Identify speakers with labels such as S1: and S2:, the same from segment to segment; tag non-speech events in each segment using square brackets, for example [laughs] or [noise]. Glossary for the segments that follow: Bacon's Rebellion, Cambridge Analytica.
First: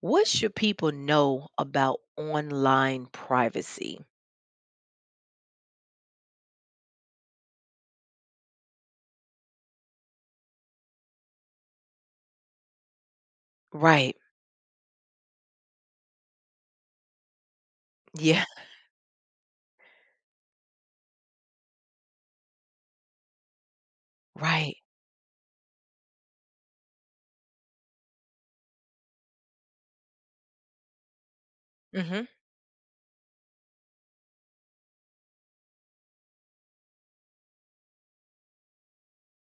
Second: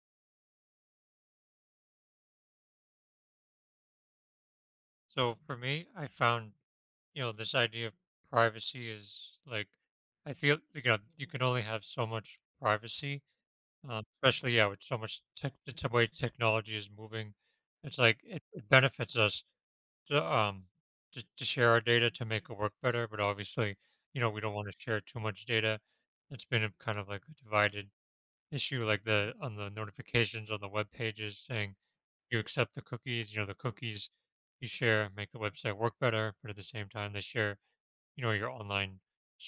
S1: What should people know about online privacy?
S2: So for me, I found, you know, this idea of privacy is like, I feel, you know, you can only have so much privacy,
S1: Right.
S2: especially, yeah, with so much tech, way technology is moving. It's like,
S1: Yeah.
S2: it benefits us to, to share our data to make it work better. But obviously, you know, we don't want to
S1: Right.
S2: share too much data. It's been a kind of like a divided issue, like on the notifications on the web pages saying,
S1: Hmm.
S2: you accept the cookies, you know, the cookies you share make the website work better, but at the same time they share, you know, your online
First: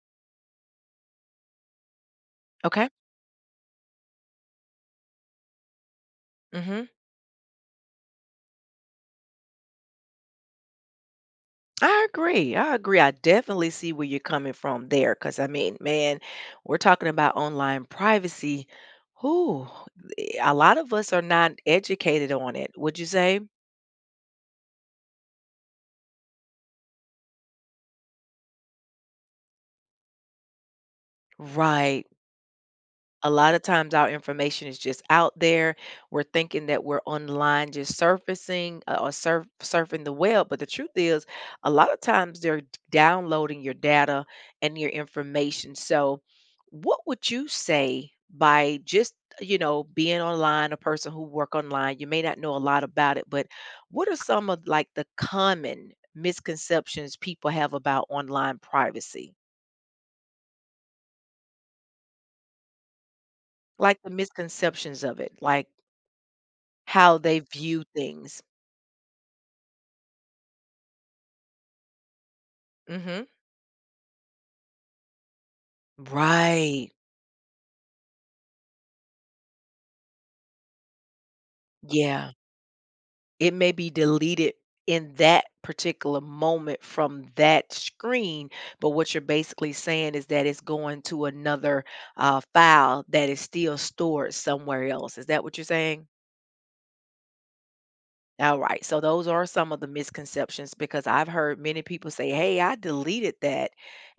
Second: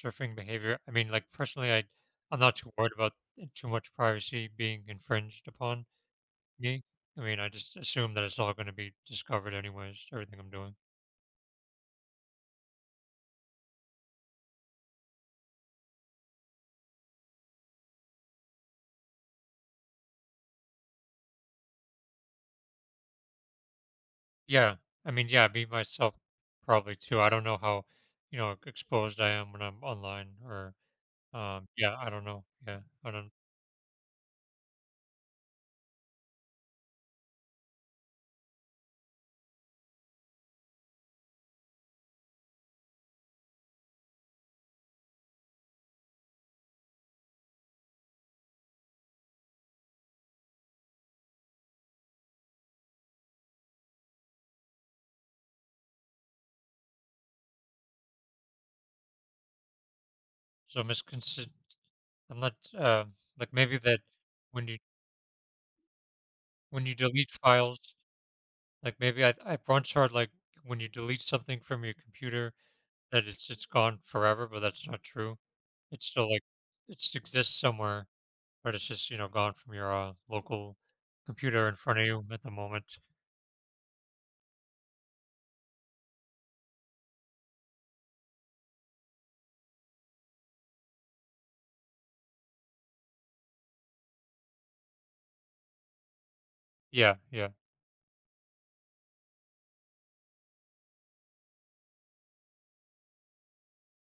S2: surfing behavior. I mean, like personally I'm not too
S1: Okay.
S2: worried about too much privacy being infringed upon me.
S1: Hmm.
S2: I mean, I just assume that it's all going to be discovered anyways, everything I'm doing.
S1: I agree. I agree. I definitely see where you're coming from there. Cause I mean, man, we're talking about online privacy. Who a lot of us are not educated on it, would you say?
S2: Yeah. I mean, yeah, be myself probably too. I don't know how, you know, exposed I am when I'm online or yeah,
S1: Right.
S2: I don't know. Yeah. I
S1: A
S2: don't
S1: lot of times our information is just out there. We're thinking that we're online just surfacing or surfing the web. But the truth is, a lot of times they're downloading your data and your information. So, what would you say, by just being online, a person who work online you may not know a lot about it, but what are some of like the common misconceptions people have about online privacy?
S2: so miscon. I'm not like maybe that
S1: Like the
S2: when you
S1: misconceptions of it, like,
S2: when you
S1: how
S2: delete
S1: they
S2: files,
S1: view things.
S2: like maybe I once heard like when you delete something from your computer that
S1: Mhm.
S2: it's gone forever, but that's not true. It's still like
S1: Right.
S2: it exists somewhere, but it's just you know gone from your local computer in front of you
S1: Yeah.
S2: at the moment.
S1: It may be deleted in that particular moment from that screen, but what you're basically saying is that it's going to another, file that is still stored somewhere else. Is that what you're saying?
S2: Yeah, yeah,
S1: Alright, so those are some of the misconceptions because I've heard many people say, "Hey, I deleted that,"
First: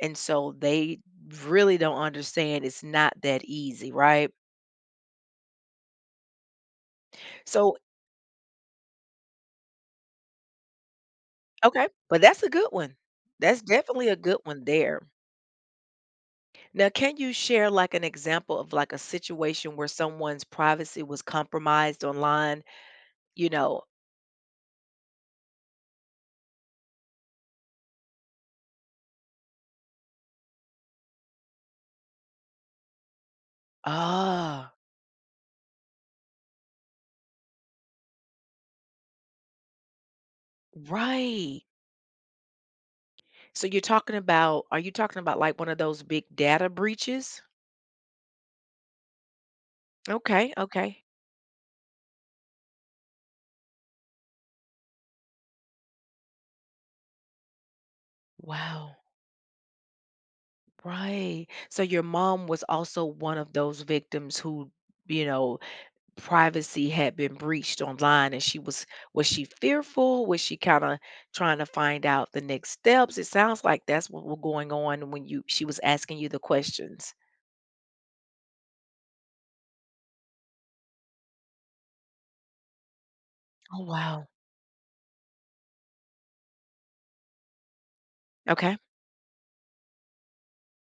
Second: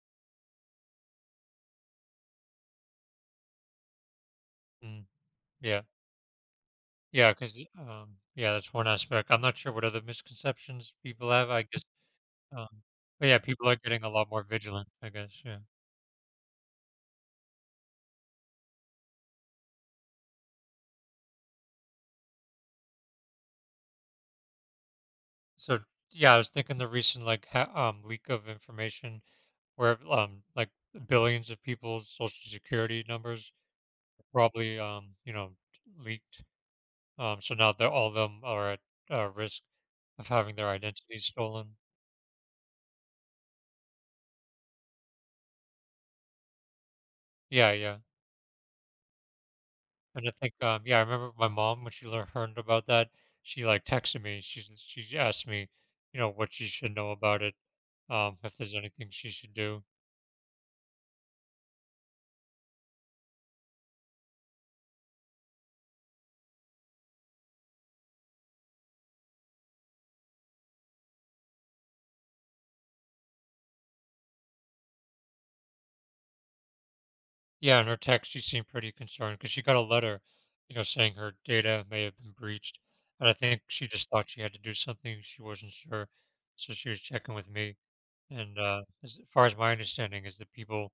S1: and so they really don't understand it's not that easy, right?
S2: mm, yeah, yeah. Because
S1: So
S2: yeah, that's one aspect. I'm not sure what other misconceptions people have. I guess,
S1: Okay, but that's a
S2: um,
S1: good one.
S2: but yeah,
S1: That's
S2: people are getting a
S1: definitely a
S2: lot
S1: good
S2: more
S1: one
S2: vigilant.
S1: there.
S2: I guess, yeah.
S1: Now, can you share like an example of like a situation where someone's privacy was compromised online? You know,
S2: So yeah, I was thinking the recent leak of information where like billions of people's social security numbers
S1: ah,
S2: probably you know leaked. So now that all of them are at risk of having their identities
S1: right.
S2: stolen.
S1: Are you talking about like one of those big data breaches?
S2: Yeah, yeah. And I think
S1: Okay,
S2: yeah, I
S1: okay.
S2: remember my mom when learned about that, she like texted me. She asked me, you know, what she should know about it. If there's
S1: Wow,
S2: anything she should do.
S1: right. So your mom was also one of those victims who, you know, privacy had been breached online, and she was she fearful, was she kind of trying to find out the next steps? It sounds like that's what was going on when you she was asking you the questions.
S2: Yeah, in her text, she seemed pretty concerned because she got a letter, you know, saying her data may have been breached. And I think
S1: Oh,
S2: she just
S1: wow.
S2: thought she had to do something. She wasn't sure. So she was checking with me. And
S1: Okay.
S2: as far as my understanding is the people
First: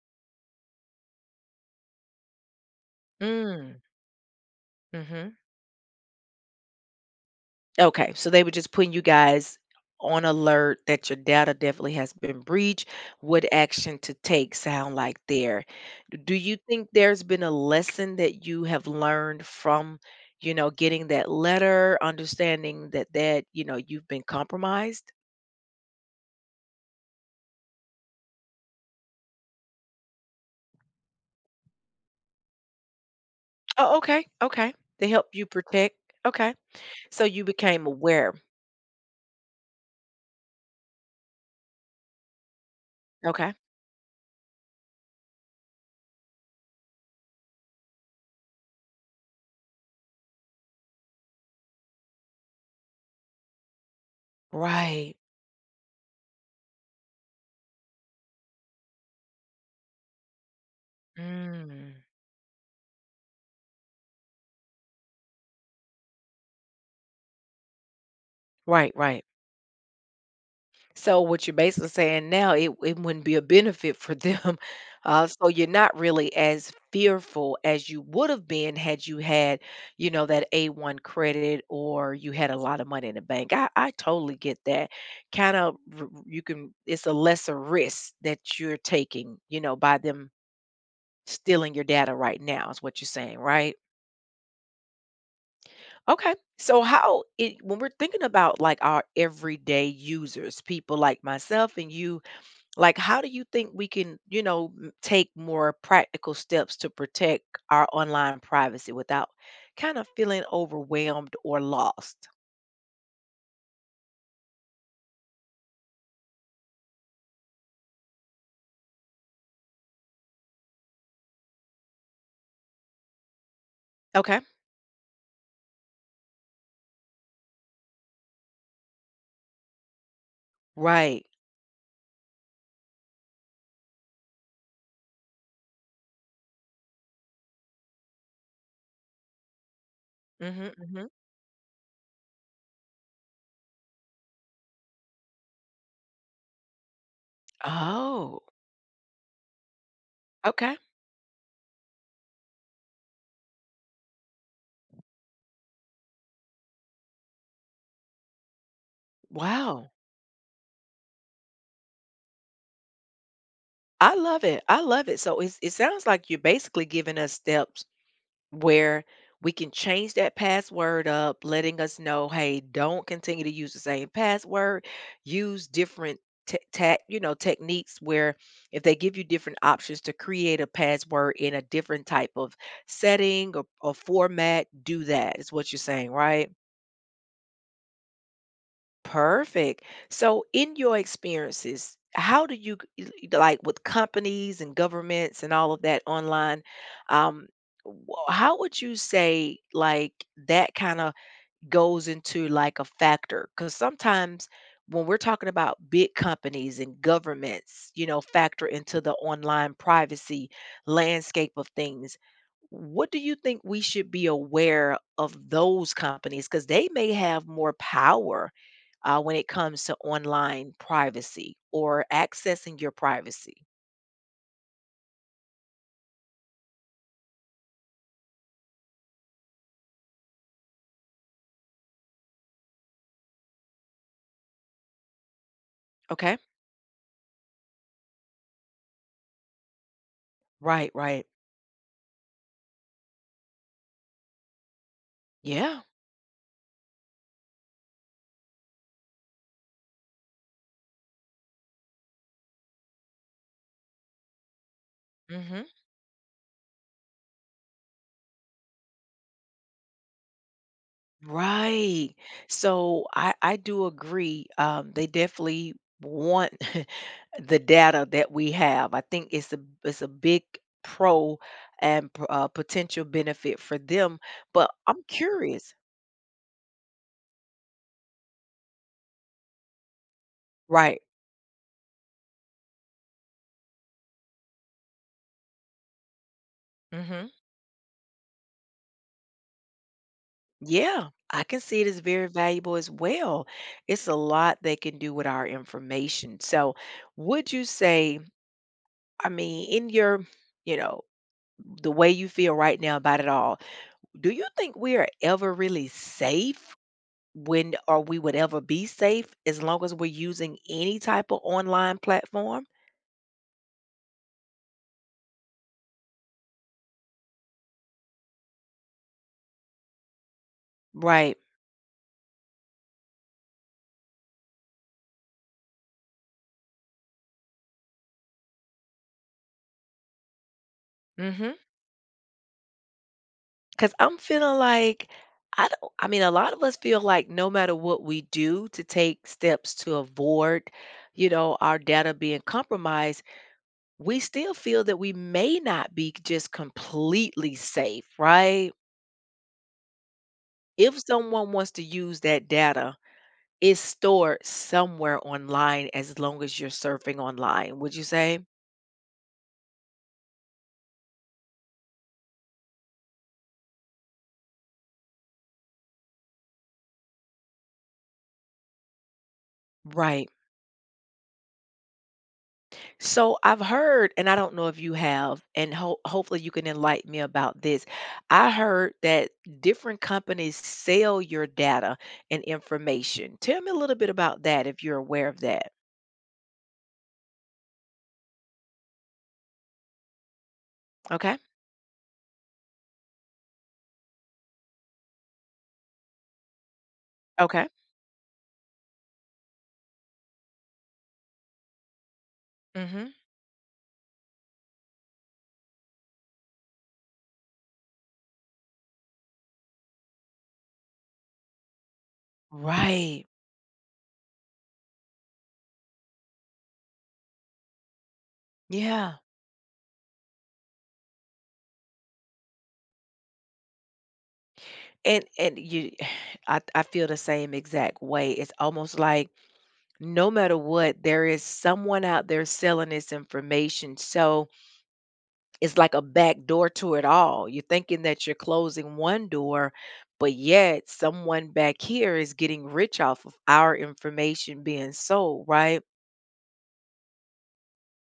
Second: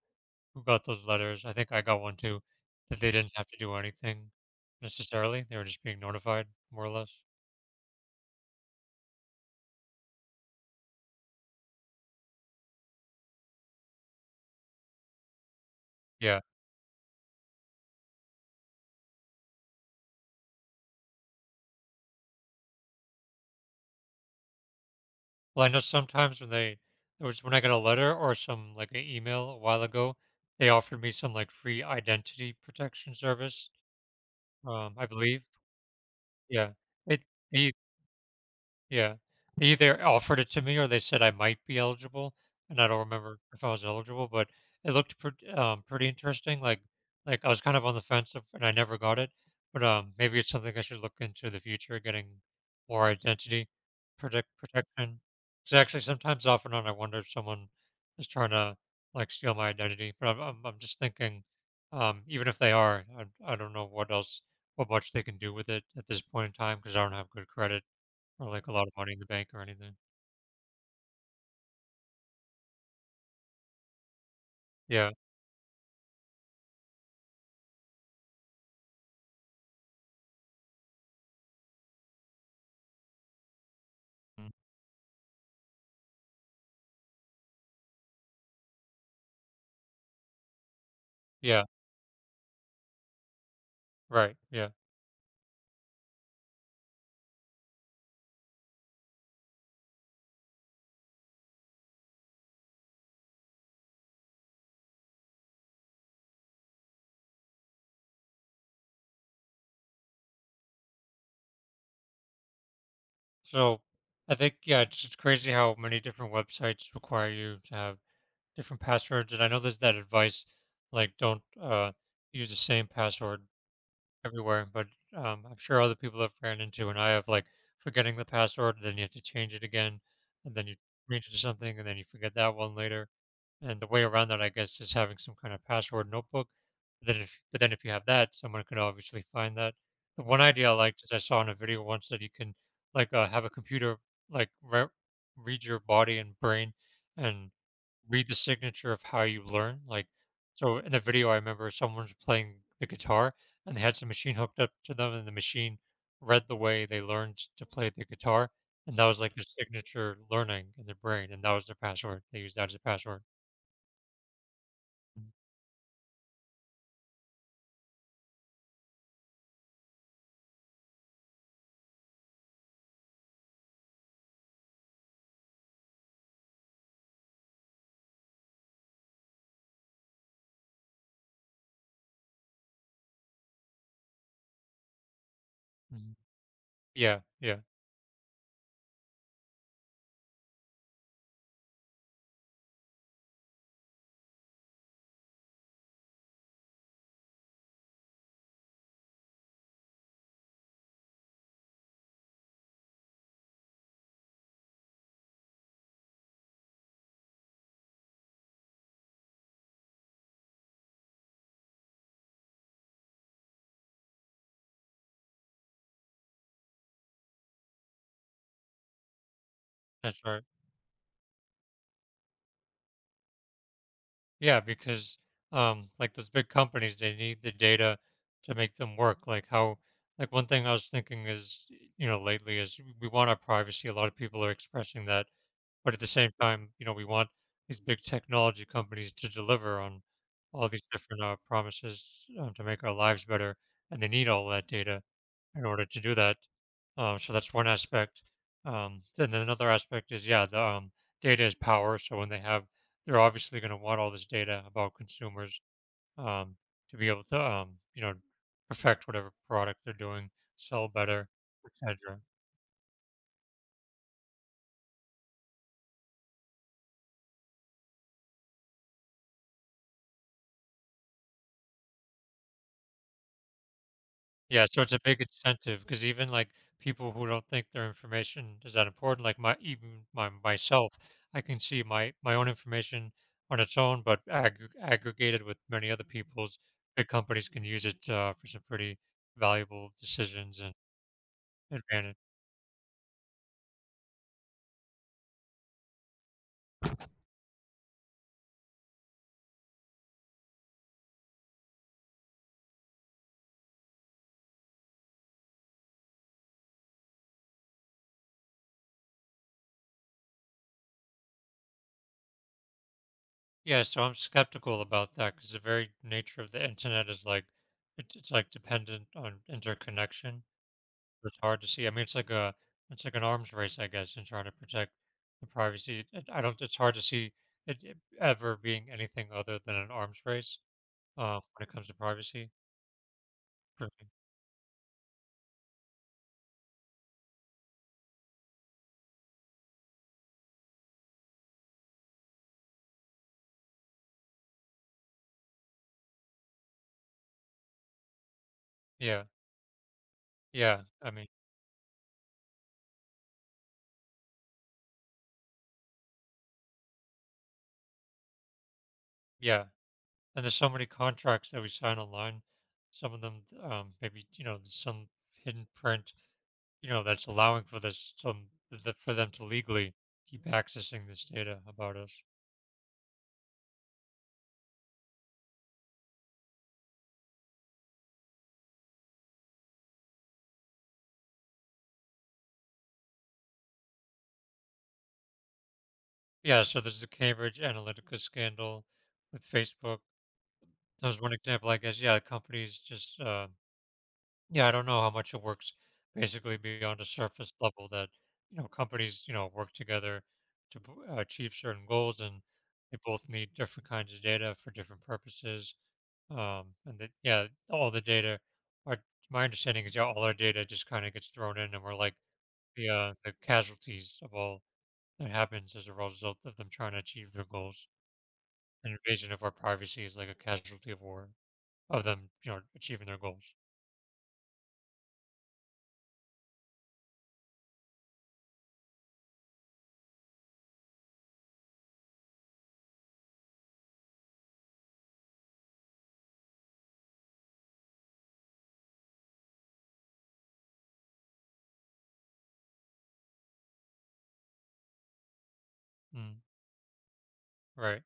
S2: who got those letters, I think I got one too, that they didn't have to do
S1: Mm.
S2: anything
S1: Hmm.
S2: necessarily. They were just being notified, more or less.
S1: Okay, so they were just putting you guys on alert that your data definitely has been breached. What action to take, sound like, there. Do
S2: Yeah.
S1: you think there's been a lesson that you have learned from, getting that letter, understanding that, you've been compromised?
S2: Well, I know sometimes when they, there was when I got a letter or some like an email a while ago, they offered me some like free identity protection service.
S1: Oh, okay. Okay.
S2: I
S1: They help
S2: believe,
S1: you protect. Okay.
S2: yeah. It
S1: So you
S2: he
S1: became aware.
S2: Yeah. They either offered it to me or they said I might be eligible, and I don't remember
S1: Okay.
S2: if I was eligible, but it looked pretty pretty interesting, I was kind of on the fence of and I never got it, but, maybe it's something I should look into the future, getting more identity
S1: Right.
S2: protection. Because actually sometimes off and on, I wonder if someone is trying to, like, steal my identity, but I'm just thinking,
S1: Mm.
S2: even if they are, I don't know what much they can do with it at this point in time because I don't have good credit. Or like a lot
S1: Right,
S2: of money in the
S1: right.
S2: bank or anything.
S1: So what you're basically saying now, it wouldn't be a benefit for them. [laughs]
S2: Yeah.
S1: So you're not really as fearful as you would have been had you had, that A1 credit or you had a lot of money in the bank. I totally
S2: Mm.
S1: get that. Kind of, you can, it's a lesser risk that you're taking, by them
S2: Yeah.
S1: stealing your data right now, is what you're saying, right?
S2: Right. Yeah.
S1: Okay. So, how it when we're thinking about like our everyday users, people like myself and you, like, how do you think we can, take more practical steps to protect our online privacy without kind of feeling overwhelmed or lost?
S2: So I think yeah, it's just crazy how many different websites require you to have different passwords. And I know there's that advice like don't use the same password
S1: Okay.
S2: everywhere, but I'm sure other people have ran into, and I have like forgetting the password, then you have to change it again, and then you
S1: Right.
S2: change it to something, and then you forget that one later. And the way around that, I guess, is having some kind of password notebook. But then, if you have that, someone could obviously find that. The one idea
S1: Hmm,
S2: I liked
S1: hmm.
S2: is I saw in a video once that you can like have a computer like re- read your body and brain and read the
S1: Oh,
S2: signature of how you learn. Like,
S1: okay.
S2: so in the video, I remember someone's playing the guitar and they had some machine hooked up to them, and the machine read the way they learned to play the guitar, and that was like their
S1: Wow.
S2: signature learning in their brain, and that was their password. They used that as a password.
S1: I love it. I love it. So it sounds like you're basically giving us steps where we can change that password up, letting us know, hey, don't continue to use the same password. Use different techniques where if they give you different options to create a password in a different type of setting or format, do that. Is what you're saying,
S2: Mhm.
S1: right?
S2: Yeah, yeah,
S1: Perfect. So, in your experiences, how do you like with companies and governments and all of that online? Um, how would you say like that kind of goes into like a factor because sometimes when we're talking about big companies and governments, factor into the online privacy landscape of things. What do you think we should be aware of those companies? Because they may have more power when it comes to
S2: that's right.
S1: online privacy or accessing your privacy.
S2: Yeah, because like those big companies, they need the data to make them work. Like how, like one thing I was thinking is, you know, lately is we want our privacy. A lot of people are expressing that. But at the same
S1: Okay.
S2: time, you know, we want these big technology companies to deliver on all these
S1: Right.
S2: different
S1: Right.
S2: promises, to make our lives better, and they need all that data in
S1: Yeah.
S2: order to do that. So that's one aspect. Then another aspect is, yeah, the data is power. So when they have, they're obviously going to want all this data about consumers,
S1: Hmm.
S2: um, to be able to, you know, perfect whatever product they're doing, sell better,
S1: Right.
S2: etc.
S1: So I do agree. They definitely want [laughs] the data that we have. I think it's a big pro and potential benefit for them.
S2: Yeah,
S1: But
S2: so it's a
S1: I'm
S2: big
S1: curious,
S2: incentive because even like people who don't think their information is that important, like my even my myself,
S1: right?
S2: I can see my own information on its own, but aggregated with many other people's, big
S1: Hmm.
S2: companies can use it for some pretty valuable decisions and
S1: Yeah, I can see it as
S2: advantage.
S1: very valuable as well. It's a lot they can do with our information. So, would you say? I mean, in your, you know, the way you feel right now about it all. Do you think we are ever really safe when or we would ever be safe as long as we're using any type of online platform?
S2: Yeah, so I'm skeptical about that because the very nature of the internet is like it's like dependent on interconnection.
S1: Right.
S2: It's hard to see. I mean, it's like a it's like an arms race, I guess, in trying to protect the privacy. I don't. It's hard to see it ever being anything other than an arms race
S1: Mm-hmm.
S2: when it comes to privacy. For
S1: Because 'Cause
S2: me.
S1: I'm feeling like I don't. I mean, a lot of us feel like no matter what we do to take steps to avoid, our data being compromised, we still feel that we may not be just completely safe, right?
S2: Yeah, yeah.
S1: If
S2: I mean,
S1: someone wants to use that data is stored somewhere online as long as you're surfing online, would you say?
S2: yeah. And there's so many contracts that we sign online. Some of them, maybe you know, some hidden print, you know, that's allowing for this for them to legally
S1: Right.
S2: keep accessing this data about us.
S1: So I've heard, and I don't know if you have, and hopefully you can enlighten me about this. I heard that different companies sell your data and information. Tell me a little bit about that if you're aware of that.
S2: Yeah. So there's the Cambridge Analytica scandal with Facebook. That was one
S1: Okay.
S2: example, I guess. Yeah, companies just, yeah, I don't know how much it works basically beyond the surface
S1: Okay.
S2: level that, you know, companies, you know, work together to achieve certain goals and they
S1: Hmm.
S2: both need different kinds of data for different purposes. And that, yeah, all the data are, my understanding is, yeah, all our data just kind of gets thrown in and we're like
S1: Right.
S2: the casualties of all that happens as a result of them trying to achieve their goals. An
S1: Yeah.
S2: invasion of our privacy is like a casualty of war of them, you know, achieving their goals.
S1: And you, [sighs] I feel the same exact way. It's almost like no matter what, there is someone out there selling this information. So it's like a back door to it all. You're thinking that you're closing one door, but yet someone back here is getting rich off of our information being sold, right?
S2: Mm, right.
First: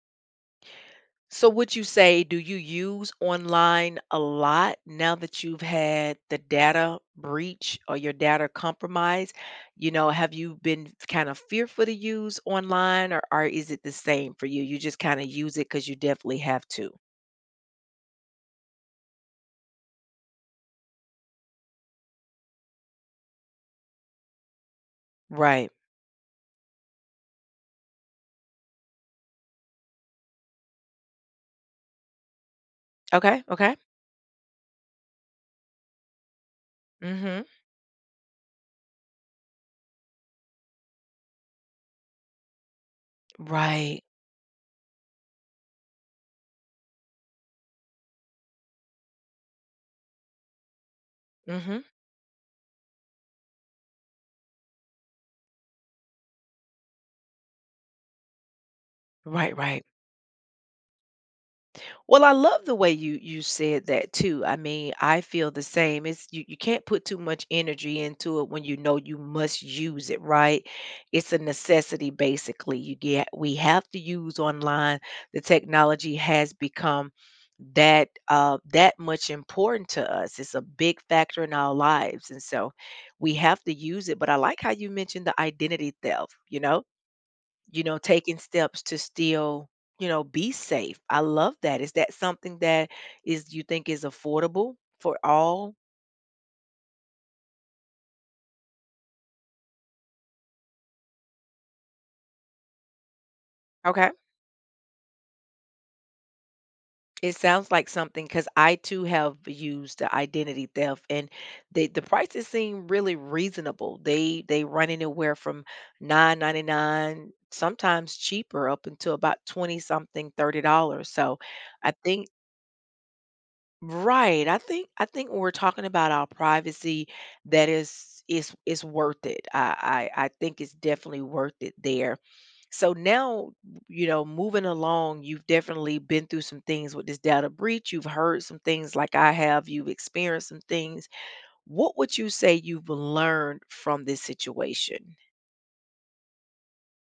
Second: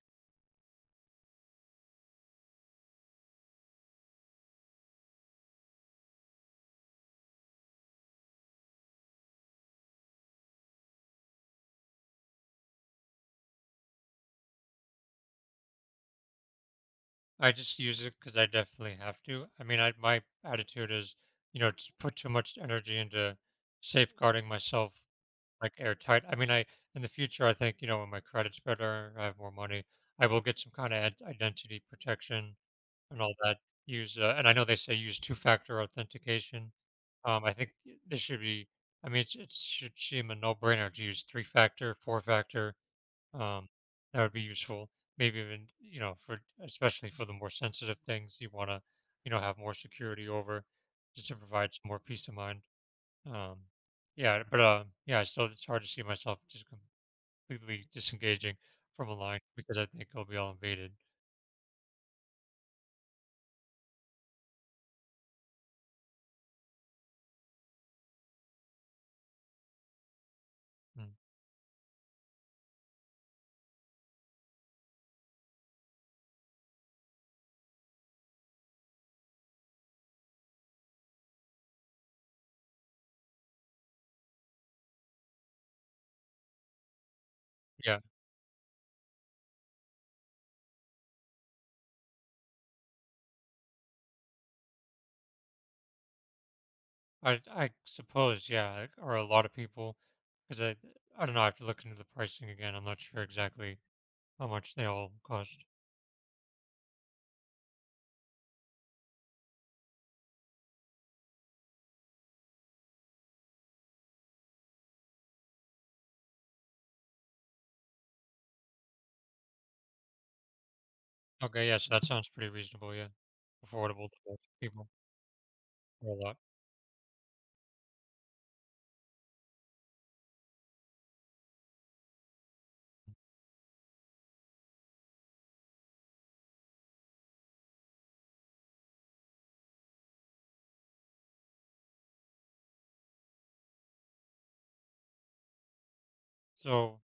S1: So would you say do you use online a lot now that you've had the data breach or your data compromised? Have you been kind of fearful to use online or is it the same for you? You just kind of use it because you definitely have to.
S2: I just use it because I definitely have to. I mean, I my attitude is, you know, to put too much energy into safeguarding myself
S1: Right.
S2: like airtight. I mean, I in the future, I think you know, when my credit's better, I have more money, I will get some kind of identity protection and all
S1: Okay.
S2: that.
S1: Okay.
S2: Use And I know they say use two-factor authentication.
S1: Mm-hmm.
S2: I think this should be. I mean, it's, it should seem a no-brainer to use three-factor, four-factor. Um,
S1: Right.
S2: that would be useful. Maybe even, you know, for especially for the more sensitive things you want to, you know, have more security over just to provide
S1: Mm-hmm.
S2: some more peace of mind. Um, yeah, but yeah, still it's hard to see myself just completely disengaging from a line
S1: Right.
S2: because
S1: Right.
S2: I think it'll be all invaded.
S1: Well, I love the way you said that too. I mean, I feel the same. It's you can't put too much energy into it when you know you must use it, right?
S2: Mm.
S1: It's a necessity basically. You get we have to use online. The technology has become that much important to us. It's a big factor in our lives. And so we have to use it. But I like how you mentioned the identity theft, you know? you know,
S2: Yeah,
S1: taking steps to still, be safe. I love that. Is that something that is you think is affordable for all?
S2: I suppose yeah, like, or a lot of people because I don't know. I have to look into the pricing again. I'm not sure exactly
S1: Okay.
S2: how much they all cost.
S1: It sounds like something because I too have used the identity theft, and the prices seem really reasonable. They run anywhere from 9.99, sometimes cheaper, up until about 20 something, $30. So
S2: Okay, yeah, so
S1: I
S2: that sounds
S1: think.
S2: pretty reasonable. Yeah, affordable to most
S1: Right. I
S2: people.
S1: think I think when we're talking
S2: Or
S1: about
S2: a
S1: our
S2: lot.
S1: privacy, that is worth it. I think it's definitely worth it there. So now, moving along, you've definitely been through some things with this data breach. You've heard some things like I have. You've experienced some things. What would you say you've learned from this situation?
S2: So,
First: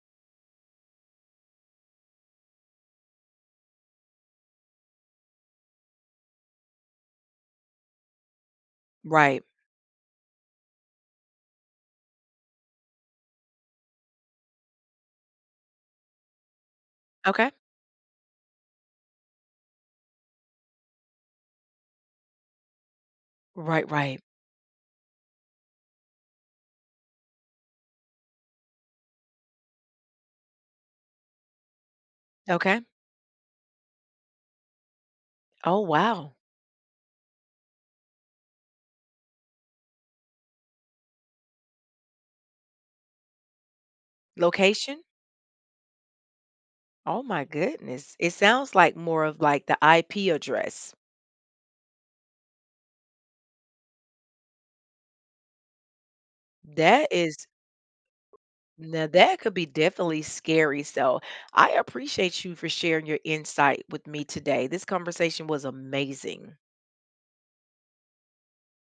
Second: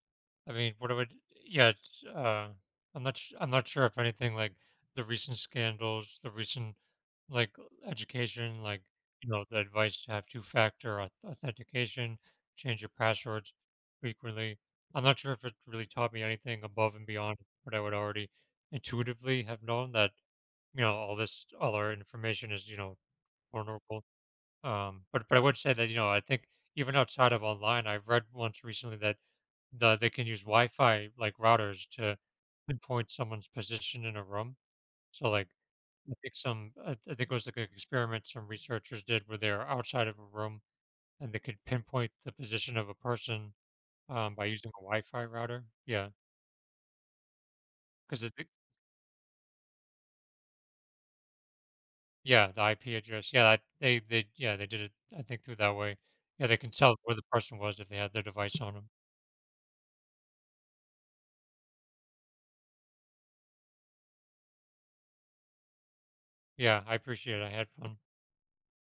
S2: I mean, what I would, yeah, I'm not, I'm not sure if anything like the recent scandals, the recent like education, like you
S1: Right.
S2: know, the advice to have authentication, change your passwords frequently. I'm not sure if it really taught me anything above and beyond
S1: Okay.
S2: what I would already intuitively have known that you know all this, all our information is you know
S1: Right,
S2: vulnerable.
S1: right.
S2: But I would say that you know I think even outside of online, I've read once recently that they can use Wi-Fi like routers to
S1: Okay.
S2: pinpoint someone's position in a room. So like
S1: Oh,
S2: I
S1: wow.
S2: think some I think it was like an experiment some researchers did where they're outside of a room and they could pinpoint the position of a person, by using a
S1: Location?
S2: Wi-Fi router. Yeah,
S1: Oh my goodness.
S2: because
S1: It
S2: it
S1: sounds like more of like the IP address.
S2: yeah the IP address. Yeah, that, they yeah they did it I think through that way. Yeah, they can tell
S1: That
S2: where the
S1: is
S2: person was if they had their device on them.
S1: now that could be definitely scary. So I appreciate you for sharing your insight with me today. This conversation was amazing.
S2: Yeah, I appreciate it. I had fun.